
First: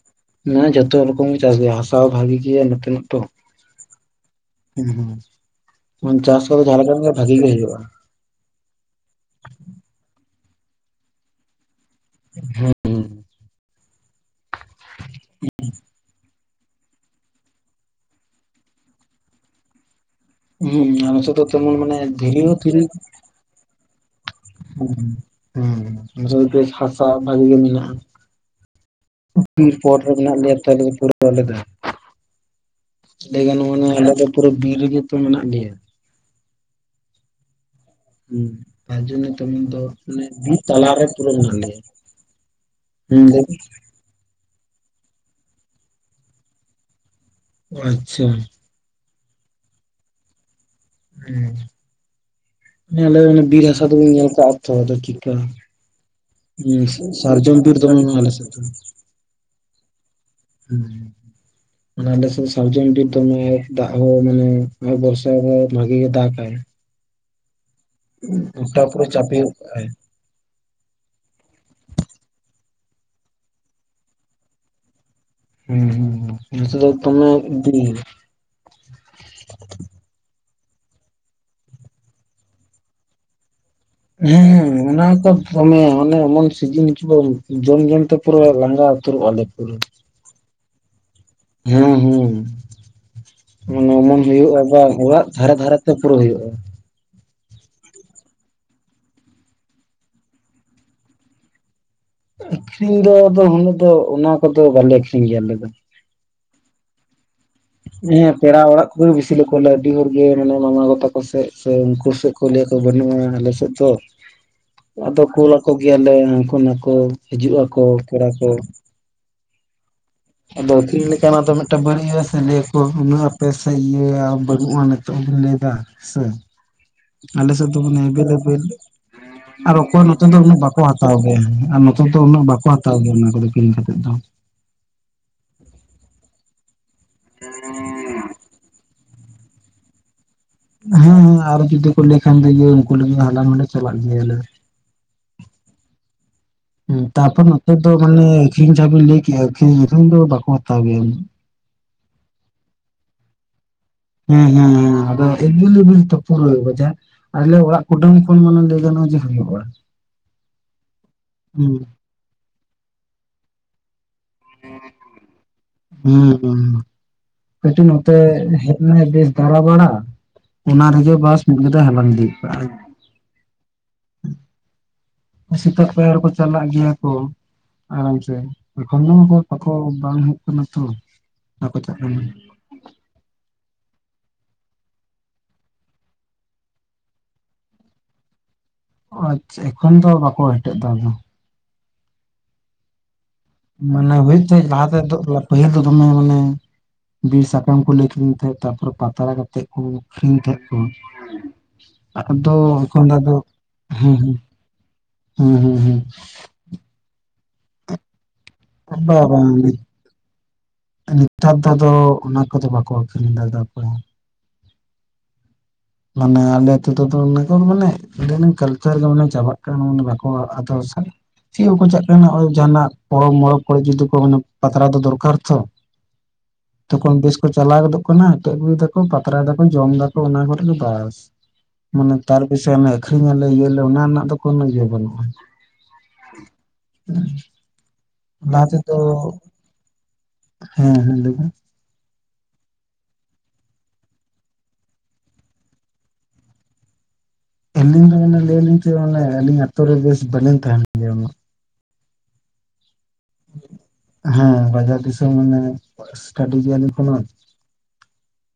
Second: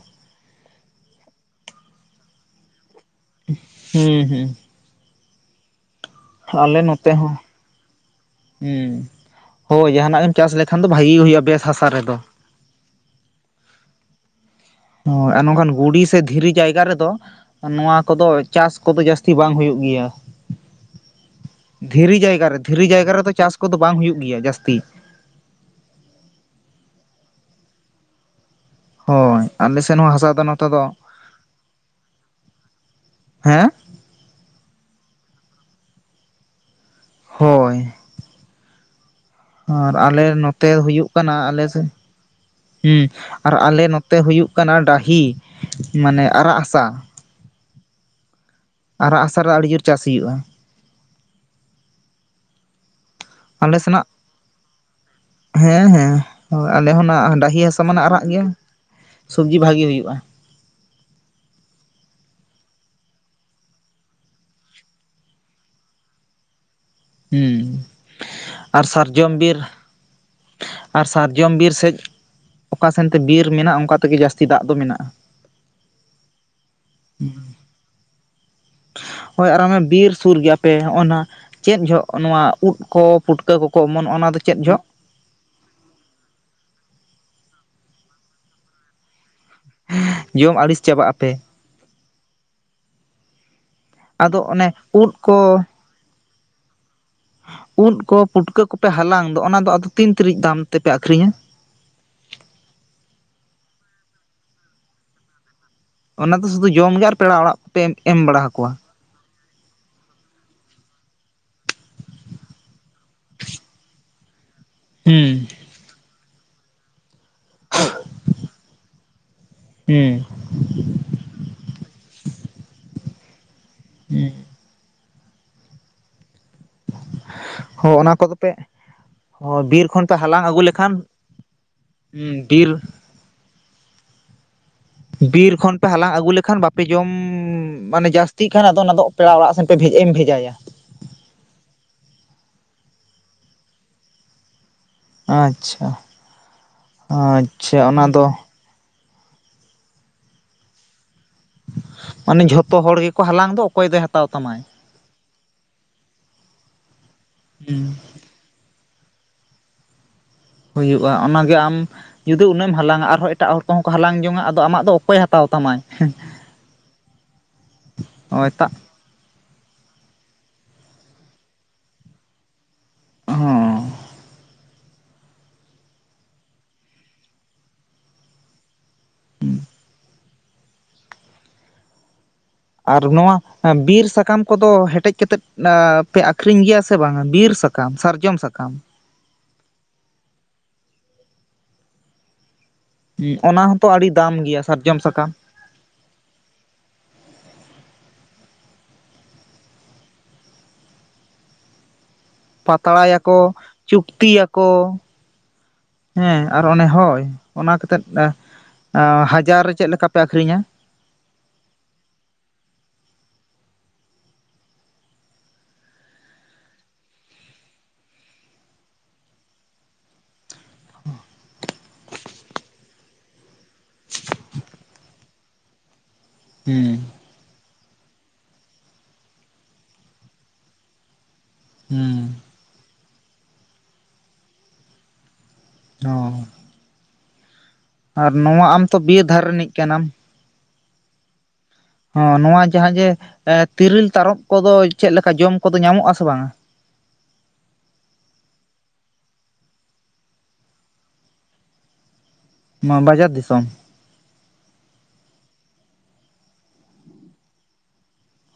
ᱱᱚᱣᱟ ᱡᱚᱛᱚ ᱨᱚᱠᱚᱢ ᱜᱮ ᱪᱟᱥ ᱜᱮᱭᱟ ᱦᱟᱥᱟ ᱦᱚᱸ ᱵᱷᱟᱜᱤ ᱜᱮᱭᱟ ᱱᱚᱛᱮ ᱢᱟᱛᱚ᱾ ᱦᱩᱸ ᱦᱩᱸᱼᱼ ᱦᱩᱸ ᱦᱩᱸ ᱢᱚ ᱪᱟᱥ ᱠᱚᱫᱚ ᱟᱞᱮ ᱡᱟᱦᱟᱸᱞᱮ ᱠᱷᱟᱱ ᱱᱚᱛᱮ ᱵᱷᱟᱜᱤ ᱦᱚᱸ ᱜᱮ ᱦᱩᱭᱩᱜ-ᱟ᱾ ᱦᱩᱸ ᱦᱳᱭ ᱡᱟᱦᱟᱱᱟᱜ ᱜᱮᱢ ᱪᱟᱥ ᱞᱮᱠᱷᱟᱱ ᱫᱚ ᱵᱷᱟᱜᱤ ᱜᱮ ᱦᱩᱭᱩᱜ-ᱟ ᱵᱮᱥ ᱦᱟᱥᱟ ᱨᱮᱫᱚ᱾ ᱦᱮᱸ ᱟᱨ ᱱᱚᱝᱠᱷᱟᱱ ᱜᱩᱲᱤ ᱥᱮ ᱫᱷᱤᱨᱤ ᱡᱟᱭᱜᱟ ᱨᱮᱫᱚᱼᱼ ᱱᱚᱣᱟ ᱠᱚᱫᱚ ᱪᱟᱥ ᱠᱚᱫᱚ ᱡᱟᱹᱥᱛᱤ ᱵᱟᱝ ᱦᱩᱭᱩᱜ ᱜᱮᱭᱟ᱾ ᱦᱩᱸ ᱟᱨ ᱱᱚᱛᱮ ᱫᱚ ᱛᱮᱢᱚᱱ ᱢᱟᱱᱮ ᱫᱷᱤᱨᱤ ᱡᱟᱭᱜᱟ ᱦᱚᱸ ᱨᱮ ᱫᱷᱤᱨᱤᱼᱼ ᱡᱟᱭᱜᱟ ᱨᱮᱫᱚ ᱪᱟᱥ ᱠᱚᱫᱚ ᱵᱟᱝ ᱦᱩᱭᱩᱜ ᱜᱮᱭᱟ ᱡᱟᱥᱛᱤᱼᱼ ᱦᱩᱸ ᱱᱚᱛᱮ ᱵᱮᱥ ᱦᱟᱥᱟ ᱵᱷᱟᱜᱤ ᱜᱮ ᱢᱮᱱᱟᱜ-ᱟ᱾ ᱦᱳᱭ ᱵᱤᱨ ᱟᱞᱮ ᱯᱚᱨ ᱥᱮᱱ ᱦᱚᱸ ᱨᱮ ᱦᱟᱥᱟ ᱢᱮᱱᱟᱜ ᱫᱚ ᱞᱮᱭᱟ ᱱᱚᱛᱮ ᱛᱚ ᱫᱚ ᱯᱩᱨᱟᱹᱣ ᱟᱞᱮᱫᱚ᱾ ᱞᱟᱹᱭ ᱦᱮᱸ ᱜᱟᱱᱚᱜ ᱟᱱᱟ ᱟᱞᱮ ᱫᱚ ᱯᱩᱨᱟᱹ ᱵᱤᱨ ᱨᱮᱜᱮ ᱛᱚ ᱢᱮᱱᱟᱜ ᱞᱮᱭᱟ᱾ ᱦᱳᱭ᱾ ᱦᱮᱸ ᱛᱟᱨ ᱡᱚᱱᱱᱚ ᱛᱮᱢᱚᱱ ᱫᱚ ᱟᱨ ᱢᱟᱱᱮ ᱟᱞᱮ ᱵᱤᱨ ᱱᱚᱛᱮ ᱛᱟᱞᱟ ᱨᱮ ᱦᱩᱭᱩᱜ ᱯᱩᱨᱟᱹ ᱠᱟᱱᱟ ᱢᱮᱱᱟᱜ ᱟᱞᱮ ᱞᱮᱭᱟ᱾ ᱥᱮᱫ ᱦᱩᱸ ᱟᱨ ᱟᱞᱮ ᱱᱚᱛᱼᱼ ᱛᱮ ᱦᱩᱭᱩᱜ ᱠᱟᱱᱟ ᱰᱟᱹᱦᱤ ᱢᱟᱱᱮ ᱟᱨᱟᱜ ᱦᱟᱥᱟᱼᱼ ᱚᱸ ᱟᱪᱪᱷᱟ᱾ ᱟᱨᱟᱜ ᱦᱟᱥᱟ ᱨᱮ ᱟᱹᱰᱤ ᱡᱳᱨ ᱪᱟᱥ ᱦᱩᱭᱩᱜ-ᱟ᱾ ᱦᱩᱸ ᱟᱞᱮ ᱵᱤᱨ ᱦᱟᱥᱟ ᱫᱚᱵᱤᱱ ᱧᱮᱞ ᱠᱟᱜ ᱛᱚ ᱟᱫᱚ ᱪᱤᱠᱟ᱾ ᱦᱮᱸ ᱦᱮᱸ ᱟᱞᱮ ᱦᱚᱸ ᱱᱟᱜ ᱰᱟᱹᱦᱤ ᱵᱤᱨ ᱦᱟᱥᱟ ᱫᱚᱢᱮ ᱢᱟᱱᱟ ᱢᱮᱱᱟᱜᱼᱟ ᱟᱨᱟᱜ ᱟᱞᱮ ᱜᱮᱭᱟ ᱥᱮᱫ ᱫᱚ ᱥᱚᱵᱽᱡᱤ ᱵᱷᱟᱜᱤ ᱦᱩᱭᱩᱜ-ᱟ᱾ ᱦᱩᱸ ᱢᱟᱱᱮ ᱟᱞᱮᱥᱮᱫ ᱥᱟᱨᱡᱚᱢ ᱵᱤᱨ ᱫᱚᱢᱮ ᱫᱟᱜ ᱦᱚᱸ ᱢᱟᱱᱮ ᱵᱚᱨᱥᱟ ᱨᱮ ᱵᱷᱟᱜᱤ ᱜᱮ ᱫᱟᱜᱟᱭ। ᱦᱩᱸ। ᱜᱚᱴᱟ ᱟᱨ ᱯᱩᱨᱟᱹ ᱪᱟᱯᱮ ᱥᱟᱨᱡᱚᱢ ᱜᱚᱜ ᱵᱤᱨ ᱠᱟᱜ-ᱟᱭ᱾ ᱟᱨ ᱥᱟᱨᱡᱚᱢ ᱵᱤᱨ ᱥᱮᱡ, ᱚᱠᱟ ᱥᱮᱱᱛᱮ ᱵᱤᱨ ᱢᱮᱱᱟᱜᱼᱟ ᱚᱱᱠᱟ ᱛᱮᱜᱮ ᱡᱟᱹᱥᱛᱤ ᱫᱟᱜ ᱫᱚ ᱢᱮᱱᱟᱜᱼᱟ। ᱦᱮᱸ ᱱᱚᱛᱮ ᱫᱚ ᱫᱚᱢᱮ ᱵᱤᱨ। ᱦᱳᱭ ᱟᱨ ᱵᱤᱨ ᱥᱩᱨ ᱜᱮᱭᱟᱯᱮ ᱦᱚᱸᱜᱼᱚᱭ ᱱᱟ ᱪᱮᱫ ᱡᱚ ᱱᱚᱣᱟ ᱩᱫ ᱠᱚ ᱯᱩᱴᱠᱟᱹ ᱠᱚᱠᱚ ᱚᱢᱚᱱᱚᱜᱼᱟ ᱚᱱᱟ ᱫᱚ ᱪᱮᱫ ᱡᱚᱜ? ᱦᱮᱸ ᱚᱱᱟ ᱫᱚ ᱫᱚᱢᱮ ᱚᱱᱮ ᱮᱢᱚᱱ ᱥᱤᱡᱤᱱ ᱦᱤᱡᱩᱜ-ᱟ ᱡᱚᱢ ᱡᱚᱢ ᱛᱮ ᱯᱩᱨᱟᱹ ᱞᱟᱸᱜᱟ ᱩᱛᱟᱹᱨᱚᱜ ᱟᱞᱮ ᱯᱩᱨᱟᱹ। ᱡᱚᱢ ᱟᱹᱲᱤᱥ ᱪᱟᱵᱟᱜ ᱟᱯᱮ। ᱦᱮᱸ ᱦᱮᱸ, ᱚᱢᱚᱱ ᱟᱫᱚ ᱦᱩᱭᱩᱜᱼᱟ ᱚᱱᱮ ᱵᱟᱝ ᱩᱫ ᱚᱲᱟᱜ ᱫᱷᱟᱨᱮ ᱠᱚ ᱫᱷᱟᱨᱮ ᱛᱮ ᱯᱩᱨᱟᱹ ᱦᱩᱭᱩᱜᱼᱟ। ᱩᱫ ᱠᱚ ᱯᱩᱴᱠᱟᱹ ᱠᱚᱯᱮ ᱦᱟᱞᱟᱝ ᱫᱚ ᱚᱱᱟ ᱫᱚ ᱟᱫᱚ ᱛᱤᱱ ᱛᱤᱨᱤᱡ ᱫᱟᱢ ᱛᱮᱯᱮ ᱟᱠᱷᱨᱤᱧᱟ? ᱟᱹᱠᱷᱨᱤᱧ ᱫᱚ ᱟᱫᱚ ᱩᱱᱟᱹᱜ ᱫᱚ ᱚᱱᱟ ᱠᱚᱫᱚ ᱵᱟᱞᱮ ᱟᱠᱷᱨᱤᱧ ᱜᱮᱭᱟ ᱟᱞᱮ ᱫᱚ। ᱚᱱᱟ ᱫᱚ ᱥᱩᱫᱩ ᱡᱚᱢ ᱜᱮ ᱟᱨ ᱯᱮᱲᱟ ᱚᱲᱟᱜ ᱯᱮ ᱮᱢ ᱦᱮᱸ ᱵᱟᱲᱟ ᱯᱮᱲᱟ ᱟᱠᱚᱣᱟ᱾ ᱚᱲᱟᱜ ᱩ ᱵᱮᱥᱤ ᱞᱮ ᱠᱚᱞ ᱟᱹᱰᱤ ᱦᱚᱲ ᱜᱮ ᱢᱟᱱᱮ ᱢᱟᱢᱟ ᱜᱚ ᱛᱟᱠᱚ ᱥᱮᱡ ᱥᱮ ᱩᱱᱠᱩ ᱥᱮᱫ ᱠᱚ ᱞᱟᱹᱭ ᱟᱠᱚ ᱵᱟᱹᱱᱩᱜᱼᱟ ᱟᱞᱮᱥᱮᱫ ᱫᱚ। ᱟᱫᱚ ᱦᱩᱸ ᱠᱳᱞ ᱟᱠᱚ ᱜᱮᱭᱟᱞᱮ ᱩᱱᱠᱩ ᱱᱟᱠᱚ ᱦᱤᱡᱩᱜᱼᱟᱠᱚ ᱯᱮᱲᱟ ᱠᱚ। ᱦᱩᱸ। ᱟᱫᱚ ᱪᱮᱫ ᱞᱮᱠᱟ ᱱᱟᱜ ᱫᱚ ᱢᱤᱫᱴᱟ ᱵᱟᱨᱭᱟ ᱥᱮ ᱞᱟ. ᱭ ᱟᱠᱚ ᱩᱱᱟᱹᱜ ᱟᱯᱮ ᱥᱮᱭ ᱤᱭᱟᱹ। ᱦᱩᱸ ᱱᱚᱜᱼᱚᱭ ᱱᱤᱛᱚᱜ ᱦᱚᱸᱢ ᱞᱟᱹᱭᱫᱟ ᱥᱮ ᱟᱞᱮ ᱥᱮᱫ ᱫᱚ ᱦᱚᱸ ᱢᱟᱱᱮ ᱚᱱᱟ [unintelligible] ᱠᱚᱫᱚ ᱯᱮ ᱦᱚᱸ ᱟᱨ ᱵᱤᱨ ᱚᱠᱚᱭ ᱠᱷᱚᱱ ᱯᱮ ᱱᱚᱛᱮ ᱫᱚ ᱦᱟᱞᱟᱝ ᱩᱱᱟᱹᱜ ᱟᱹᱜᱩ ᱵᱟᱠᱚ ᱞᱮᱠᱷᱟᱱ ᱦᱟᱛᱟᱣ ᱜᱮᱭᱟ, ᱟᱨ ᱱᱚᱛᱮ ᱫᱚ ᱩᱱᱟᱹᱜ ᱵᱟᱠᱚ ᱵᱤᱨ ᱦᱟᱛᱟᱣ ᱜᱮᱭᱟ ᱚᱱᱟ ᱠᱚᱫᱚ ᱠᱤᱨᱤᱧ ᱠᱟᱛᱮᱫ ᱫᱚ। ᱵᱤᱨ ᱠᱷᱚᱱ ᱯᱮ ᱦᱟᱞᱟᱝ ᱟᱹᱜᱩ ᱞᱮᱠᱷᱟᱱ ᱵᱟᱯᱮ ᱡᱚᱢ ᱢᱟᱱᱮ ᱡᱟᱹᱥᱛᱤᱜ ᱠᱷᱟᱱ ᱟᱫᱚ ᱚᱱᱟᱫᱚ ᱯᱮᱲᱟ ᱚᱲᱟᱜ ᱥᱮᱱ ᱯᱮ ᱵᱷᱮ ᱵᱷᱮᱡᱟᱭᱟ? ᱦᱩᱸ ᱦᱩᱸ ᱟᱨ ᱡᱩᱫᱤ ᱠᱚ ᱞᱟᱹᱭ ᱠᱷᱟᱱ ᱫᱚ ᱩᱱᱠᱩ ᱞᱟᱹᱜᱤᱫ ᱦᱟᱞᱟᱝ ᱱᱚᱰᱮ ᱪᱟᱞᱟᱜ ᱜᱮᱭᱟᱞᱮ। ᱟᱪᱪᱷᱟ। ᱛᱟᱨᱯᱚᱨ ᱱᱚᱛᱮ ᱟᱪᱪᱷᱟ ᱫᱚ ᱚᱱᱟ ᱢᱟᱱᱮ ᱟᱹᱠᱷᱨᱤᱧ ᱡᱟᱦᱟᱸ ᱵᱤᱱ ᱞᱟᱹᱭ ᱠᱮᱜᱼᱟ, ᱟᱹᱠᱷᱨᱤᱧ ᱫᱚ ᱵᱟᱠᱚ ᱦᱟᱛᱟᱣ ᱜᱮᱭᱟ। ᱢᱟᱱᱮ ᱡᱷᱚᱛᱚ ᱦᱚᱲ ᱜᱮᱠᱚ ᱦᱟᱞᱟᱝ ᱫᱚ ᱚᱠᱚᱭ ᱫᱚᱭ ᱦᱟ ᱦᱮᱸ ᱦᱮᱸ ᱦᱮᱸ ᱟᱫᱚ ᱮᱵᱤᱞᱮᱵᱤᱞ ᱛᱚ ᱯᱩᱨᱟ ᱵᱟᱡᱟᱨ ᱟᱞᱮ ᱚᱲᱟᱜ ᱦᱩᱸ ᱠᱩᱴᱟᱹᱢ ᱩᱱ ᱢᱟᱱᱮ ᱞᱟᱹᱭ ᱛᱟᱵᱚᱜᱼᱟ ᱡᱮ [unintelligible] ᱦᱩᱭᱩᱜᱼᱟ, ᱚᱱᱟᱜᱮ ᱦᱩᱸ ᱟᱢ ᱡᱩᱫᱤ ᱩᱱᱟᱹᱜ ᱮᱢ ᱦᱟᱞᱟᱝᱼᱟ, ᱟᱨᱦᱚᱸ ᱮᱴᱟᱜ ᱦᱚᱲ ᱠᱚᱦᱚᱸ ᱠᱚ ᱦᱟᱞᱟᱝ ᱡᱚᱝᱟᱜ ᱦᱩᱸ ᱠᱟᱹᱴᱤᱡ ᱱᱚᱛᱮ ᱦᱚᱸ ᱮᱴᱟᱜ ᱦᱮᱡ ᱱᱟᱭ [unintelligible] ᱫᱟᱬᱟᱼᱵᱟᱲᱟ ᱚᱱᱟ ᱨᱮᱜᱮ ᱵᱟᱥ ᱢᱤᱫ ᱜᱟᱫᱟᱭ ᱦᱟᱞᱟᱝ ᱤᱫᱤ ᱠᱚᱣᱟ। ᱦᱚᱸ [inaudible] ᱥᱮᱛᱟᱜ ᱯᱟᱭᱟᱨ ᱠᱚ ᱪᱟᱞᱟᱜ ᱜᱮᱭᱟ ᱠᱚ। ᱟᱨᱟᱢ ᱥᱮ [inaudible] ᱵᱟᱠᱚ ᱵᱟᱝ ᱦᱩᱭᱩᱜ ᱠᱟᱱᱟ ᱛᱚ ᱵᱟᱠᱚ ᱪᱟᱜ ᱠᱟᱱᱟ। ᱟᱨ ᱱᱚᱣᱟ ᱮ ᱵᱤᱨ ᱥᱟᱠᱟᱢ ᱠᱚᱫᱚ ᱦᱮᱴᱮᱡ ᱠᱟᱛᱮᱫ ᱯᱮ ᱟᱹᱠᱷᱨᱤᱧ ᱜᱮᱭᱟ ᱥᱮ ᱵᱟᱝ -ᱟ ᱵᱤᱨ ᱥᱟ ᱠᱟᱢ ᱥᱟᱨᱡᱚᱢ ᱥᱟᱠᱟᱢ? ᱟᱪᱪᱷᱟ, ᱮᱠᱷᱚᱱ ᱫᱚ ᱵᱟᱠᱚ ᱦᱮᱴᱮᱜ ᱫᱟ ᱟᱫᱚ। ᱦᱮᱸ ᱚᱱᱟ ᱦᱚᱸᱛᱚ ᱟᱹᱰᱤ ᱢᱟᱱᱮ ᱫᱟᱢ ᱦᱩᱭᱩᱜ ᱜᱮᱭᱟ ᱛᱮᱫ ᱞᱟᱦᱟ ᱥᱟᱨᱡᱚᱢ ᱛᱮᱫᱚ ᱥᱟᱠᱟᱢ [unintelligible] ᱫᱚ ᱫᱚᱢᱮ ᱢᱟᱱᱮ ᱵᱤᱨ ᱥᱟᱠᱟᱢ ᱠᱚᱞᱮ ᱟᱠᱷᱨᱤᱧ ᱛᱟᱸᱦᱮᱫ ᱛᱟᱨᱯᱚᱨᱮ ᱯᱟᱛᱲᱟ ᱠᱟᱛᱮᱜ ᱠᱚ ᱟᱠᱷᱨᱤᱧ ᱛᱟᱸᱦᱮᱫ ᱠᱚ। ᱟᱫᱚ ᱮᱠᱷᱚᱱ ᱟᱫᱚ ᱯᱟᱛᱲᱟᱭᱟᱠᱚ ᱦᱮᱸ ᱪᱩᱠᱛᱤᱭᱟᱠᱚ ᱦᱮᱸ ᱦᱮᱸ ᱦᱮᱸ ᱦᱮᱸ। ᱟᱨ ᱚᱱᱮ ᱦᱳᱭ, ᱚᱱᱟ ᱠᱟᱛᱮᱫ ᱟᱸ ᱦᱮᱸ ᱦᱟᱡᱟᱨ ᱨᱮ ᱪᱮᱫ ᱞᱮᱠᱟ ᱯᱮ ᱟᱹᱠᱷᱨᱤᱧᱟ? ᱱᱤᱛᱟᱨ ᱫᱚ ᱟᱫᱚ ᱚᱱᱟ ᱠᱚᱫᱚ ᱵᱟᱠᱚ ᱟᱠᱷᱨᱤᱧ ᱫᱟ ᱚᱠᱚᱭ ᱦᱚᱸ। ᱢᱟᱱᱮ ᱟᱞᱮ ᱟᱹᱛᱩ ᱛᱮᱫᱚ ᱚᱱᱟ ᱠᱚ ᱢᱟᱱᱮ ᱫᱤᱱᱚᱢ ᱠᱟᱞᱪᱟᱨ ᱜᱮ ᱢᱟᱱᱮ ᱪᱟᱵᱟᱜ ᱠᱟᱱᱟ ᱢᱟᱱᱮ ᱵᱟᱠᱚ ᱛᱚᱲᱥᱟᱝ ᱪᱮᱜ ᱦᱚᱸᱠᱚ ᱪᱟᱜ ᱠᱟᱱᱟ ᱱᱚᱜ-ᱚᱭ ᱡᱟᱸᱦᱟᱱᱟᱜ ᱯᱚᱨᱚᱵ ᱢᱚᱨᱚᱵ ᱚᱭ ᱡᱩᱫᱤ ᱠᱚ ᱦᱚᱸ ᱢᱟᱱᱮ ᱯᱟᱛᱲᱟ ᱫᱚ ᱫᱚᱨᱠᱟᱨ ᱛᱷᱚ, ᱦᱩᱸ ᱛᱚᱠᱷᱚᱱ ᱵᱮᱥ ᱠᱚ ᱪᱟᱞᱟᱣ ᱜᱚᱫᱚᱜ ᱠᱟᱱᱟ, ᱦᱮᱴᱮᱡ ᱟᱹᱜᱩᱭ ᱫᱟᱠᱚ ᱯᱟᱛᱨᱟᱭ ᱫᱟᱠᱚ ᱡᱚᱢ ᱮᱫᱟᱠᱚ ᱚᱱᱟ ᱠᱚᱨᱮ ᱜᱮ ᱵᱟᱥ ᱢᱟᱱᱮ ᱦᱩᱸ ᱛᱟᱨ ᱵᱮᱥᱤ ᱚᱱᱮ ᱟᱠᱷᱨᱤᱧ ᱟᱞᱮ ᱤᱭᱟᱹ ᱟᱞᱮ ᱚᱱᱟ ᱨᱮᱱᱟᱜ ᱫᱚ ᱠᱳᱱᱚ ᱤᱭᱟᱹ ᱵᱟᱹᱱᱩᱜᱼᱟ। ᱦᱚᱸ᱾ ᱩᱸ᱾ ᱟᱨ ᱱᱚᱣᱟ ᱟᱢ ᱛᱚ ᱵᱤᱨ ᱫᱷᱟᱨ ᱨᱤᱱᱤᱡ ᱠᱟᱱᱟᱢ? ᱦᱮᱸ ᱦᱮᱸ ᱞᱟᱹᱭ ‌ᱵᱤᱱ᱾ ᱦᱚᱸ ᱱᱚᱣᱟ ᱡᱟᱦᱟᱸ ᱡᱮ ᱮ ᱛᱤᱨᱤᱞ ᱛᱟᱨᱚᱵ ᱠᱚᱫᱚ ᱪᱮᱜ ᱞᱮᱠᱟ ᱡᱚᱢ ᱠᱚᱫᱚ ᱧᱟᱢᱚᱜ- ᱟ ᱥᱮ ᱵᱟᱝᱟ? ᱟᱹᱞᱤᱧ ᱫᱚ ᱢᱟᱱᱮ ᱞᱟᱹᱭ ᱞᱤᱧ ᱪᱮᱜ ᱢᱚᱱᱮ ᱟᱹᱞᱤᱧ ᱟᱛᱳ ᱨᱮ ᱵᱮᱥ ᱵᱟᱹᱞᱤᱧ ᱛᱟᱦᱮᱸᱱ ᱜᱮᱭᱟ ᱩᱱᱟᱹᱜ ᱾ ᱢᱟ ᱵᱟᱡᱟᱨ ᱫᱤᱥᱚᱢ᱾ ᱦᱮᱸ ᱵᱟᱡᱟᱨ ᱫᱤᱥᱚᱢ ᱢᱟᱱᱮ ᱮᱥᱴᱮᱰᱤᱭ ᱜᱮᱭᱟ ᱞᱤᱧ ᱮᱠᱷᱚᱱᱚ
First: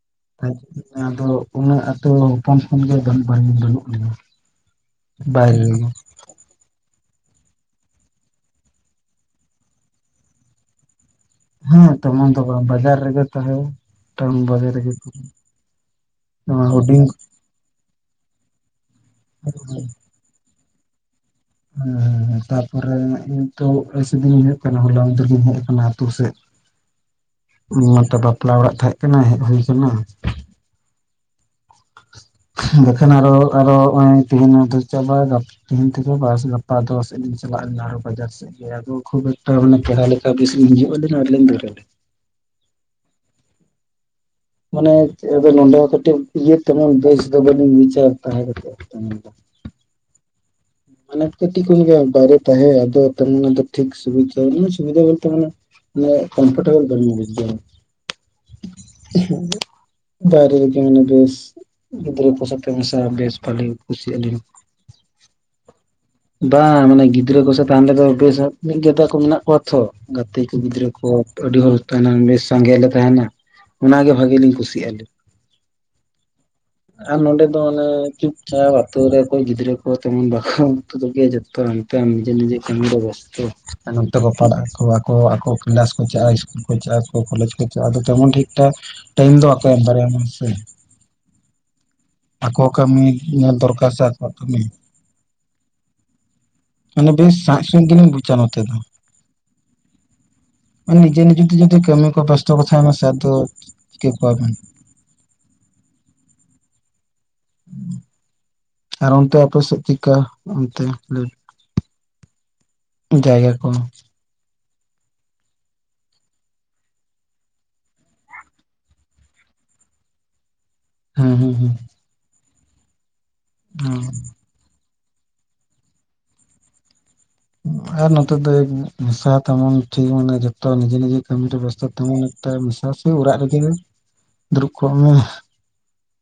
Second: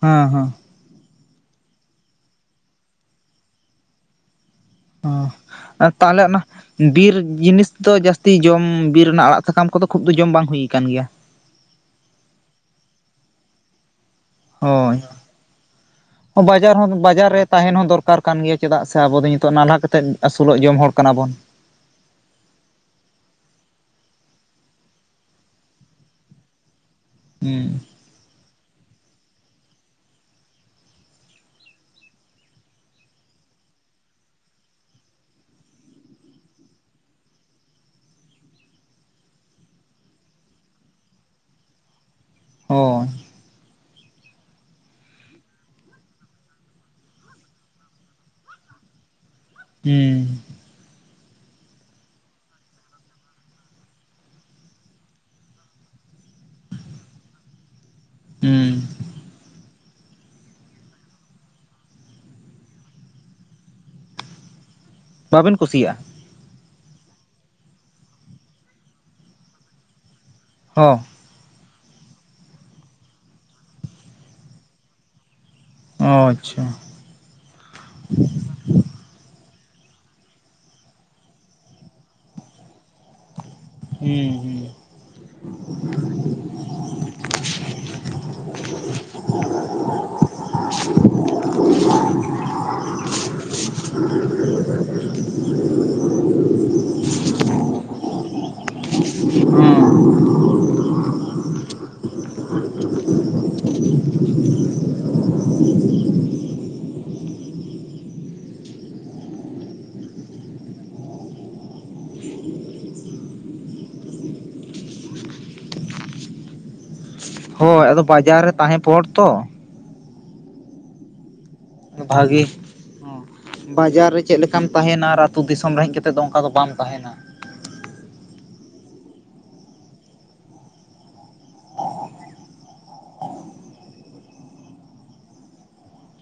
ᱦᱮᱸ ᱦᱮᱸ ᱟᱪᱷ ᱟᱫᱚ ᱩᱱᱟᱹᱜ ᱟᱛᱚ ᱦᱚᱯᱚᱱ ᱠᱷᱚᱱ ᱜᱮ ᱵᱟᱱ ᱵᱟᱱᱩ ᱵᱟᱱᱩᱜ ᱞᱤᱧᱟ᱾ ᱚ ᱵᱟᱭᱨᱮ ᱨᱮᱜᱮ ᱟᱨ ᱛᱟᱦᱚᱞᱮ ᱚᱱᱟ ᱵᱤᱨ ᱡᱤᱱᱤᱥ ᱫᱚ ᱡᱟᱥᱛᱤ ᱡᱚᱢ ᱵᱤᱨ ᱨᱮᱱᱟᱜ ᱟᱲᱟᱜ ᱥᱟᱠᱟᱢ ᱠᱚᱫᱚ ᱠᱷᱩᱵ ᱫᱚ ᱡᱚᱢ ᱵᱟᱝ ᱦᱩᱭ ᱠᱟᱱ ᱜᱤᱭᱟ᱾ ᱦᱮᱸ ᱛᱮᱢᱚᱱ ᱫᱚ ᱵᱟᱝ ᱵᱟᱡᱟᱨ ᱨᱮᱜᱮ ᱛᱟᱦᱮᱸ ᱴᱟᱣᱩᱱ ᱵᱟᱡᱟᱨ ᱨᱮᱜᱮ ᱦᱳᱭ ᱠᱷᱩᱵ ᱵᱟᱡᱟᱨ ᱦᱚᱸ ᱵᱟᱡᱟᱨ ᱨᱮ ᱛᱟᱦᱮᱸᱱ ᱦᱚᱸ ᱫᱚᱨᱠᱟᱨ ᱠᱟᱱ ᱜᱮᱭᱟ ᱪᱮᱫᱟᱜ ᱥᱮ ᱟᱵᱚ ᱫᱚ ᱧᱤᱛᱚᱜ ᱱᱟᱞᱦᱟ ᱠᱟᱛᱮᱫ ᱟᱥᱩᱞᱚᱜ ᱡᱚᱢ ᱦᱚᱲ ᱠᱟᱱᱟ ᱵᱚᱱ᱾ ᱦᱮᱸ ᱛᱟᱨᱯᱚᱨᱮ ᱤᱧᱟᱜ ᱱᱤᱛᱳᱜ ᱟᱯᱮ ᱥᱮᱫ ᱜᱤᱧ ᱦᱤᱡᱩᱜ ᱠᱟᱱᱟ ᱦᱚᱞᱟ ᱢᱟᱸᱫᱷᱮᱨ ᱜᱤᱧ ᱦᱮᱡ ᱟᱠᱟᱱᱟ ᱟᱹᱛᱩ ᱥᱮᱜ᱾ ᱦᱩᱸ ᱤᱧ ᱢᱟᱛᱚ ᱵᱟᱯᱞᱟ ᱚᱲᱟᱜ ᱛᱟᱦᱮᱸᱜ ᱠᱟᱱᱟ ᱦᱮᱡ ᱦᱩᱭ ᱠᱟᱱᱟ᱾ ᱵᱟᱠᱷᱟᱱ ᱟᱨᱚ ᱟᱨᱚ ᱦᱚᱸᱜ-ᱚᱭ ᱛᱤᱦᱤᱧ ᱢᱟᱛᱚ ᱪᱟᱵᱟᱭ ᱫᱟ᱾ ᱛᱤᱦᱤᱧ ᱛᱮᱫᱚ ᱵᱟᱥ ᱜᱟᱯᱟ ᱫᱚ ᱥᱮᱜ ᱞᱤᱧ ᱪᱟᱞᱟᱜ ᱟᱞᱤᱧ ᱟᱨᱚ ᱵᱟᱡᱟᱨ ᱥᱮᱜ᱾ ᱜᱮᱭᱟ ᱠᱚ ᱠᱷᱩᱵ ᱮᱠᱴᱟ‌ ᱢᱟᱱᱮ ᱯᱮᱲᱟ ᱞᱮᱠᱟ ᱵᱤᱥᱤ ᱦᱤᱡᱩᱜ-ᱟᱞᱤᱧ ᱟᱨ ᱞᱤᱧ ᱫᱟᱹᱲᱟ ᱞᱤᱧ᱾ ᱦᱚᱸ᱾ ᱢᱟᱱᱮ ᱪᱮᱜ ᱟᱫᱚ ᱱᱚᱸᱰᱮ ᱦᱚᱸ ᱠᱟᱹᱴᱤᱡ ᱤᱭᱟᱹ ᱛᱮᱢᱚᱱ ᱵᱮᱥ ᱫᱚ ᱵᱟᱹᱞᱤᱧ ᱵᱩᱡᱷᱟᱹᱣ ᱛᱟᱦᱮᱸ ᱠᱟᱛᱮᱜ ᱚᱱᱟ ᱫᱚ᱾ ᱦᱩᱸ᱾ ᱢᱟᱱᱮ ᱠᱟᱹᱴᱤᱡ‌ ᱠᱷᱚᱡ ᱜᱮ ᱵᱟᱭᱨᱮ ᱛᱟᱦᱮᱸ ᱟᱫᱚ ᱛᱟᱨ ᱢᱟᱱᱮ ᱴᱷᱤᱠ ᱥᱩᱵᱤᱛᱟ ᱩᱱᱟᱹᱜ ᱥᱩᱵᱤᱫᱟ ᱵᱚᱞᱛᱮ ᱢᱟᱱᱮ ᱢᱟᱱᱮ ᱠᱚᱢᱯᱷᱚᱨᱴᱮᱵᱚᱞ ᱵᱟᱹᱧ ᱵᱩᱡᱫᱟ ᱦᱩᱸ [unintelligible] ᱵᱟᱭᱨᱮ ᱨᱮᱜᱮ ᱢᱟᱱᱮ ᱵᱮᱥ ᱜᱤᱫᱽᱨᱟᱹ ᱠᱚ ᱥᱟᱛᱮ ᱢᱮᱥᱟ ᱵᱮᱥ ᱵᱷᱟᱞᱤ ᱠᱩᱥᱤᱜ ᱟᱹᱞᱤᱧ᱾ ᱵᱟᱵᱮᱱ ᱠᱩᱥᱤᱭᱟᱜ-ᱟ? ᱵᱟᱝ, ᱢᱟᱱᱮ ᱜᱤᱫᱽᱨᱟᱹ ᱠᱚ ᱥᱟᱶ ᱛᱟᱦᱮᱱ [unintelligible] ᱢᱤᱫ ᱡᱚᱴᱟ ᱠᱚ ᱢᱮᱱᱟᱜ ᱠᱚᱣᱟ ᱛᱷᱚ᱾ ᱜᱟᱛᱮ ᱠᱚ ᱜᱤᱫᱽᱨᱟᱹ ᱦᱚᱸ ᱠᱚ᱾ ᱟᱹᱰᱤ ᱦᱚᱲ ᱛᱟᱦᱮᱱᱟ ᱵᱮᱥ ᱥᱟᱸᱜᱮ ᱞᱮ ᱛᱟᱦᱮᱱᱟ ᱚᱱᱟ ᱜᱮ ᱵᱷᱟᱜᱮ ᱞᱤᱧ ᱠᱩᱥᱤᱭᱟᱜ-ᱟ ᱞᱤᱧ᱾ ᱟᱪᱪᱷᱟ᱾ ᱟᱨ ᱱᱚᱸᱰᱮ ᱫᱚ ᱢᱟᱱᱮ ᱪᱩᱯᱪᱟᱯ ᱟᱛᱩ ᱨᱮ ᱚᱠᱚᱭ ᱜᱤᱫᱽᱨᱟᱹ ᱠᱚ ᱛᱟᱦᱮᱱ ᱵᱟᱠᱷᱚ ᱟᱹᱛᱩ ᱨᱮ ᱜᱮ ᱡᱚᱛᱚ ᱚᱱᱛᱮ ᱱᱤᱡᱮ ᱱᱤᱡᱮ ᱠᱟᱹᱢᱤ ᱨᱮ ᱵᱮᱥᱛᱚ, ᱱᱚᱱᱛᱮ ᱠᱚ ᱯᱟᱲᱟᱜ-ᱟ ᱦᱩᱸ ᱠᱚ ᱵᱟᱠᱚ ᱨᱚᱲᱟᱠᱚ᱾ ᱠᱞᱟᱥ ᱠᱚ ᱪᱟᱜ-ᱟ, ᱤᱥᱠᱩᱞ ᱠᱚ ᱪᱟᱜ-ᱟ, ᱚᱠᱚᱭ ᱠᱚᱞᱮᱡᱽ ᱠᱚ ᱪᱟᱜ-ᱟ ᱟᱫᱚ ᱛᱮᱢᱚᱱ ᱴᱷᱤᱠ ᱴᱷᱟᱠ ᱴᱟᱹᱭᱤᱢ ᱫᱚ ᱵᱟᱠᱚ ᱮᱢ ᱫᱟᱨᱮᱭᱟᱢᱟ ᱥᱮ᱾ ᱟᱠᱚᱣᱟᱜ ᱠᱟᱹᱢᱤ ᱧᱮᱞ ᱫᱚᱨᱠᱟᱨ ᱥᱮ ᱟᱠᱚᱣᱟᱜ ᱠᱟᱹᱢᱤ᱾ ᱢᱟᱱᱮ ᱵᱮᱥ ᱥᱟᱸᱡ ᱥᱩᱸᱡ ᱜᱮᱞᱤᱧ ᱵᱩᱪᱟ ᱱᱚᱛᱮ ᱫᱚ᱾ ᱚ᱾ ᱢᱟᱱᱮ ᱱᱤᱡᱮ ᱱᱤᱡᱮ ᱛᱮ ᱡᱩᱫᱤ ᱠᱟᱹᱢᱤ ᱠᱚ ᱵᱮᱥᱛᱚ ᱠᱚ ᱛᱟᱦᱱᱟ ᱥᱮ ᱟᱫᱚ ᱪᱤᱠᱟᱹ ᱠᱚᱣᱟ ᱵᱮᱱ᱾ ᱦᱩᱸ, ᱟᱨ ᱚᱱᱛᱮ ᱟᱯᱮ ᱥᱮᱜ ᱪᱮᱜᱠᱟ ᱚᱱᱛᱮ ᱞᱟᱹᱭ ᱡᱟᱭᱜᱟ ᱠᱚ? ᱦᱳᱭ ᱟᱫᱚ ᱵᱟᱡᱟᱨ ᱨᱮ ᱛᱟᱦᱮᱸ ᱯᱚᱦᱚᱴ ᱛᱚ᱾ ᱦᱮᱸ ᱦᱮᱸ ᱦᱮᱸ᱾ ᱵᱷᱟᱜᱮ᱾ ᱦᱩᱸ, ᱵᱟᱡᱟᱨ ᱨᱮ ᱪᱮᱜᱞᱮᱠᱟᱢ ᱛᱟᱦᱮᱱᱟ ᱟᱨ ᱟᱹᱛᱩ ᱫᱤᱥᱚᱢ ᱨᱮ ᱦᱮᱡ ᱠᱟᱛᱮᱫ ᱫᱚ ᱚᱱᱠᱟ ᱫᱚ ᱵᱟᱢ ᱛᱟᱦᱮᱱᱟ᱾ ᱦᱩᱸ, ᱟᱨ ᱱᱚᱛᱮ ᱫᱚ ᱩᱸ ᱢᱮᱥᱟ ᱛᱮᱢᱚᱱ ᱴᱷᱤᱠ ᱢᱟᱱᱮ ᱡᱷᱚᱛᱚ ᱱᱤᱡᱮ ᱱᱤᱡᱮ ᱠᱟᱹᱢᱤ ᱨᱮ ᱵᱮᱥᱛᱚ ᱛᱮ ᱛᱟᱸᱦᱮᱱ ᱛᱚ ᱢᱟ, ᱥᱚᱵᱥᱚᱢᱚᱭ ᱚᱲᱟᱜ ᱨᱮᱜᱮᱞᱤᱧ ᱫᱩᱲᱩᱵ ᱠᱚᱜ ᱢᱟ᱾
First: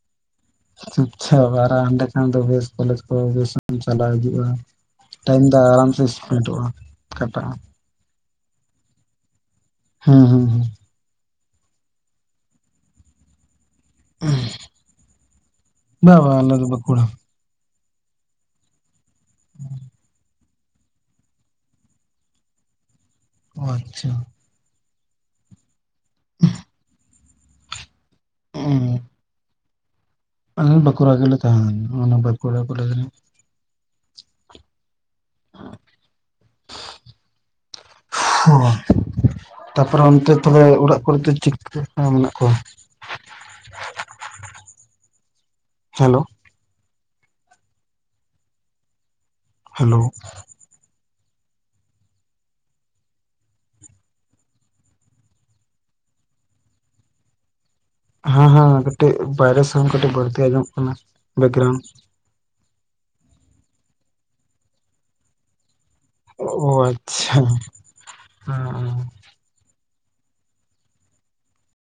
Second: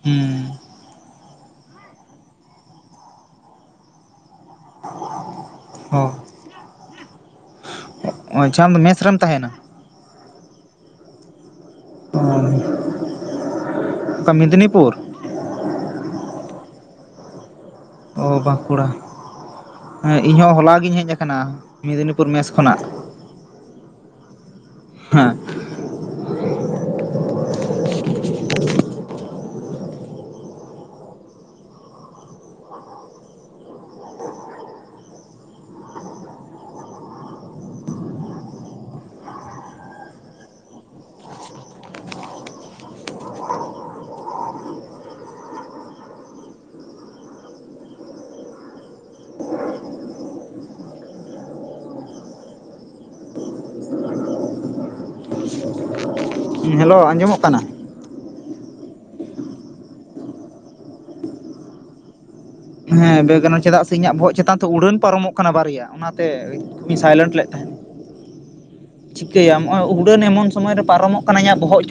ᱦᱩᱸ᱾ ᱪᱩᱯᱪᱷᱟᱯ ᱟᱨᱚ ᱦᱟᱺᱰᱮ ᱠᱷᱟᱱ ᱫᱚ ᱵᱮᱥ ᱠᱚᱞᱮᱡᱽ ᱠᱚ ᱵᱮᱥᱮᱢ ᱪᱟᱞᱟᱣ ᱦᱤᱡᱩᱜ-ᱟ᱾ ᱴᱟᱭᱤᱢ ᱫᱚ ᱟᱨᱟᱢ ᱥᱮ ᱦᱚᱸ ᱤᱥᱯᱤᱴᱚᱜ-ᱟ, ᱠᱟᱴᱟᱜ-ᱟ᱾ ᱚ ᱟᱪᱷᱟ ᱟᱢ ᱫᱚ ᱢᱮᱥ ᱨᱮᱢ ᱛᱟᱸᱦᱮᱱᱟ? ᱦᱩᱸ ᱦᱩᱸ ᱦᱩᱸ᱾ ᱦᱳᱭ᱾ ᱵᱟ ᱵᱟ ᱟᱞᱮ ᱫᱚ ᱵᱟᱸᱠᱩᱲᱟ᱾ ᱚ ᱵᱟᱸᱠᱩᱲᱟ ᱦᱮᱸ ᱤᱧ ᱦᱚᱸ ᱦᱚᱞᱟ ᱜᱤᱧ ᱦᱮᱡ ᱟᱠᱟᱱᱟ᱾ ᱢᱮᱫᱽᱱᱤᱯᱩᱨ ᱢᱮᱥ ᱠᱷᱚᱱᱟᱜ᱾ ᱚ, ᱟᱪᱪᱷᱟ᱾ ᱦᱮᱸ᱾ ᱚ᱾ ᱟᱞᱮ ᱫᱚ ᱵᱟᱸᱠᱩᱲᱟ ᱜᱮ ᱞᱮ ᱛᱟᱦᱮᱱᱟ, ᱚᱱᱟ ᱵᱟᱸᱠᱩᱲᱟ ᱠᱚᱞᱮᱡᱽ ᱨᱮ᱾ [unintelligible] ᱛᱟᱨ ᱯᱚᱨᱮ ᱚᱱᱛᱮ ᱛᱚᱵᱮ ᱚᱲᱟᱜ ᱠᱚ ᱨᱮ ᱫᱚ ᱪᱤᱠ ᱢᱮᱱᱟᱜ ᱠᱚᱣᱟ᱾ Hello hello. ᱦᱮᱞᱳ ᱟᱸᱡᱚᱢᱚᱜ ᱠᱟᱱᱟ? ᱦᱮᱸ ᱦᱮᱸ ᱠᱟᱹᱴᱤᱡ ᱵᱟᱭᱨᱮ ᱥᱟᱣᱩᱱᱴ ᱠᱟᱹᱴᱤᱡ ᱵᱟᱹᱲᱛᱤ ᱟᱸᱡᱚᱢᱚᱜ ᱠᱟᱱᱟ ᱵᱮᱠᱨᱟᱣᱩᱱᱴ᱾ ᱦᱮᱸ ᱵᱮᱠᱨᱟᱣᱩᱰ ᱪᱮᱫᱟᱜ ᱥᱮ ᱤᱧᱟᱹᱜ ᱵᱚᱜ ᱪᱮᱛᱟᱱ ᱛᱮ ᱩᱰᱟᱹᱱ ᱯᱟᱨᱚᱢᱚᱜ ᱠᱟᱱᱟ ᱵᱟᱨᱭᱟ ᱚᱱᱟ᱾ ᱛᱮ ᱚ ᱤᱧ ᱥᱟᱭᱞᱮᱱᱴ ᱟᱪᱪᱷᱟ ᱞᱮᱫ ᱦᱮᱸ ᱛᱟᱸᱦᱮᱡ᱾ ᱦᱮᱸ ᱪᱤᱠᱟᱹᱭᱟᱢ ᱱᱚᱜ-ᱚᱭ ᱩᱰᱟᱹᱱ ᱮᱢᱚᱱ ᱥᱚᱢᱚᱭ ᱨᱮ ᱯᱟᱨᱚᱢᱚᱜ ᱠᱟᱱᱟ ᱤᱧᱟᱹᱜ ᱵᱚᱦᱚᱜ ᱪᱚᱼᱼ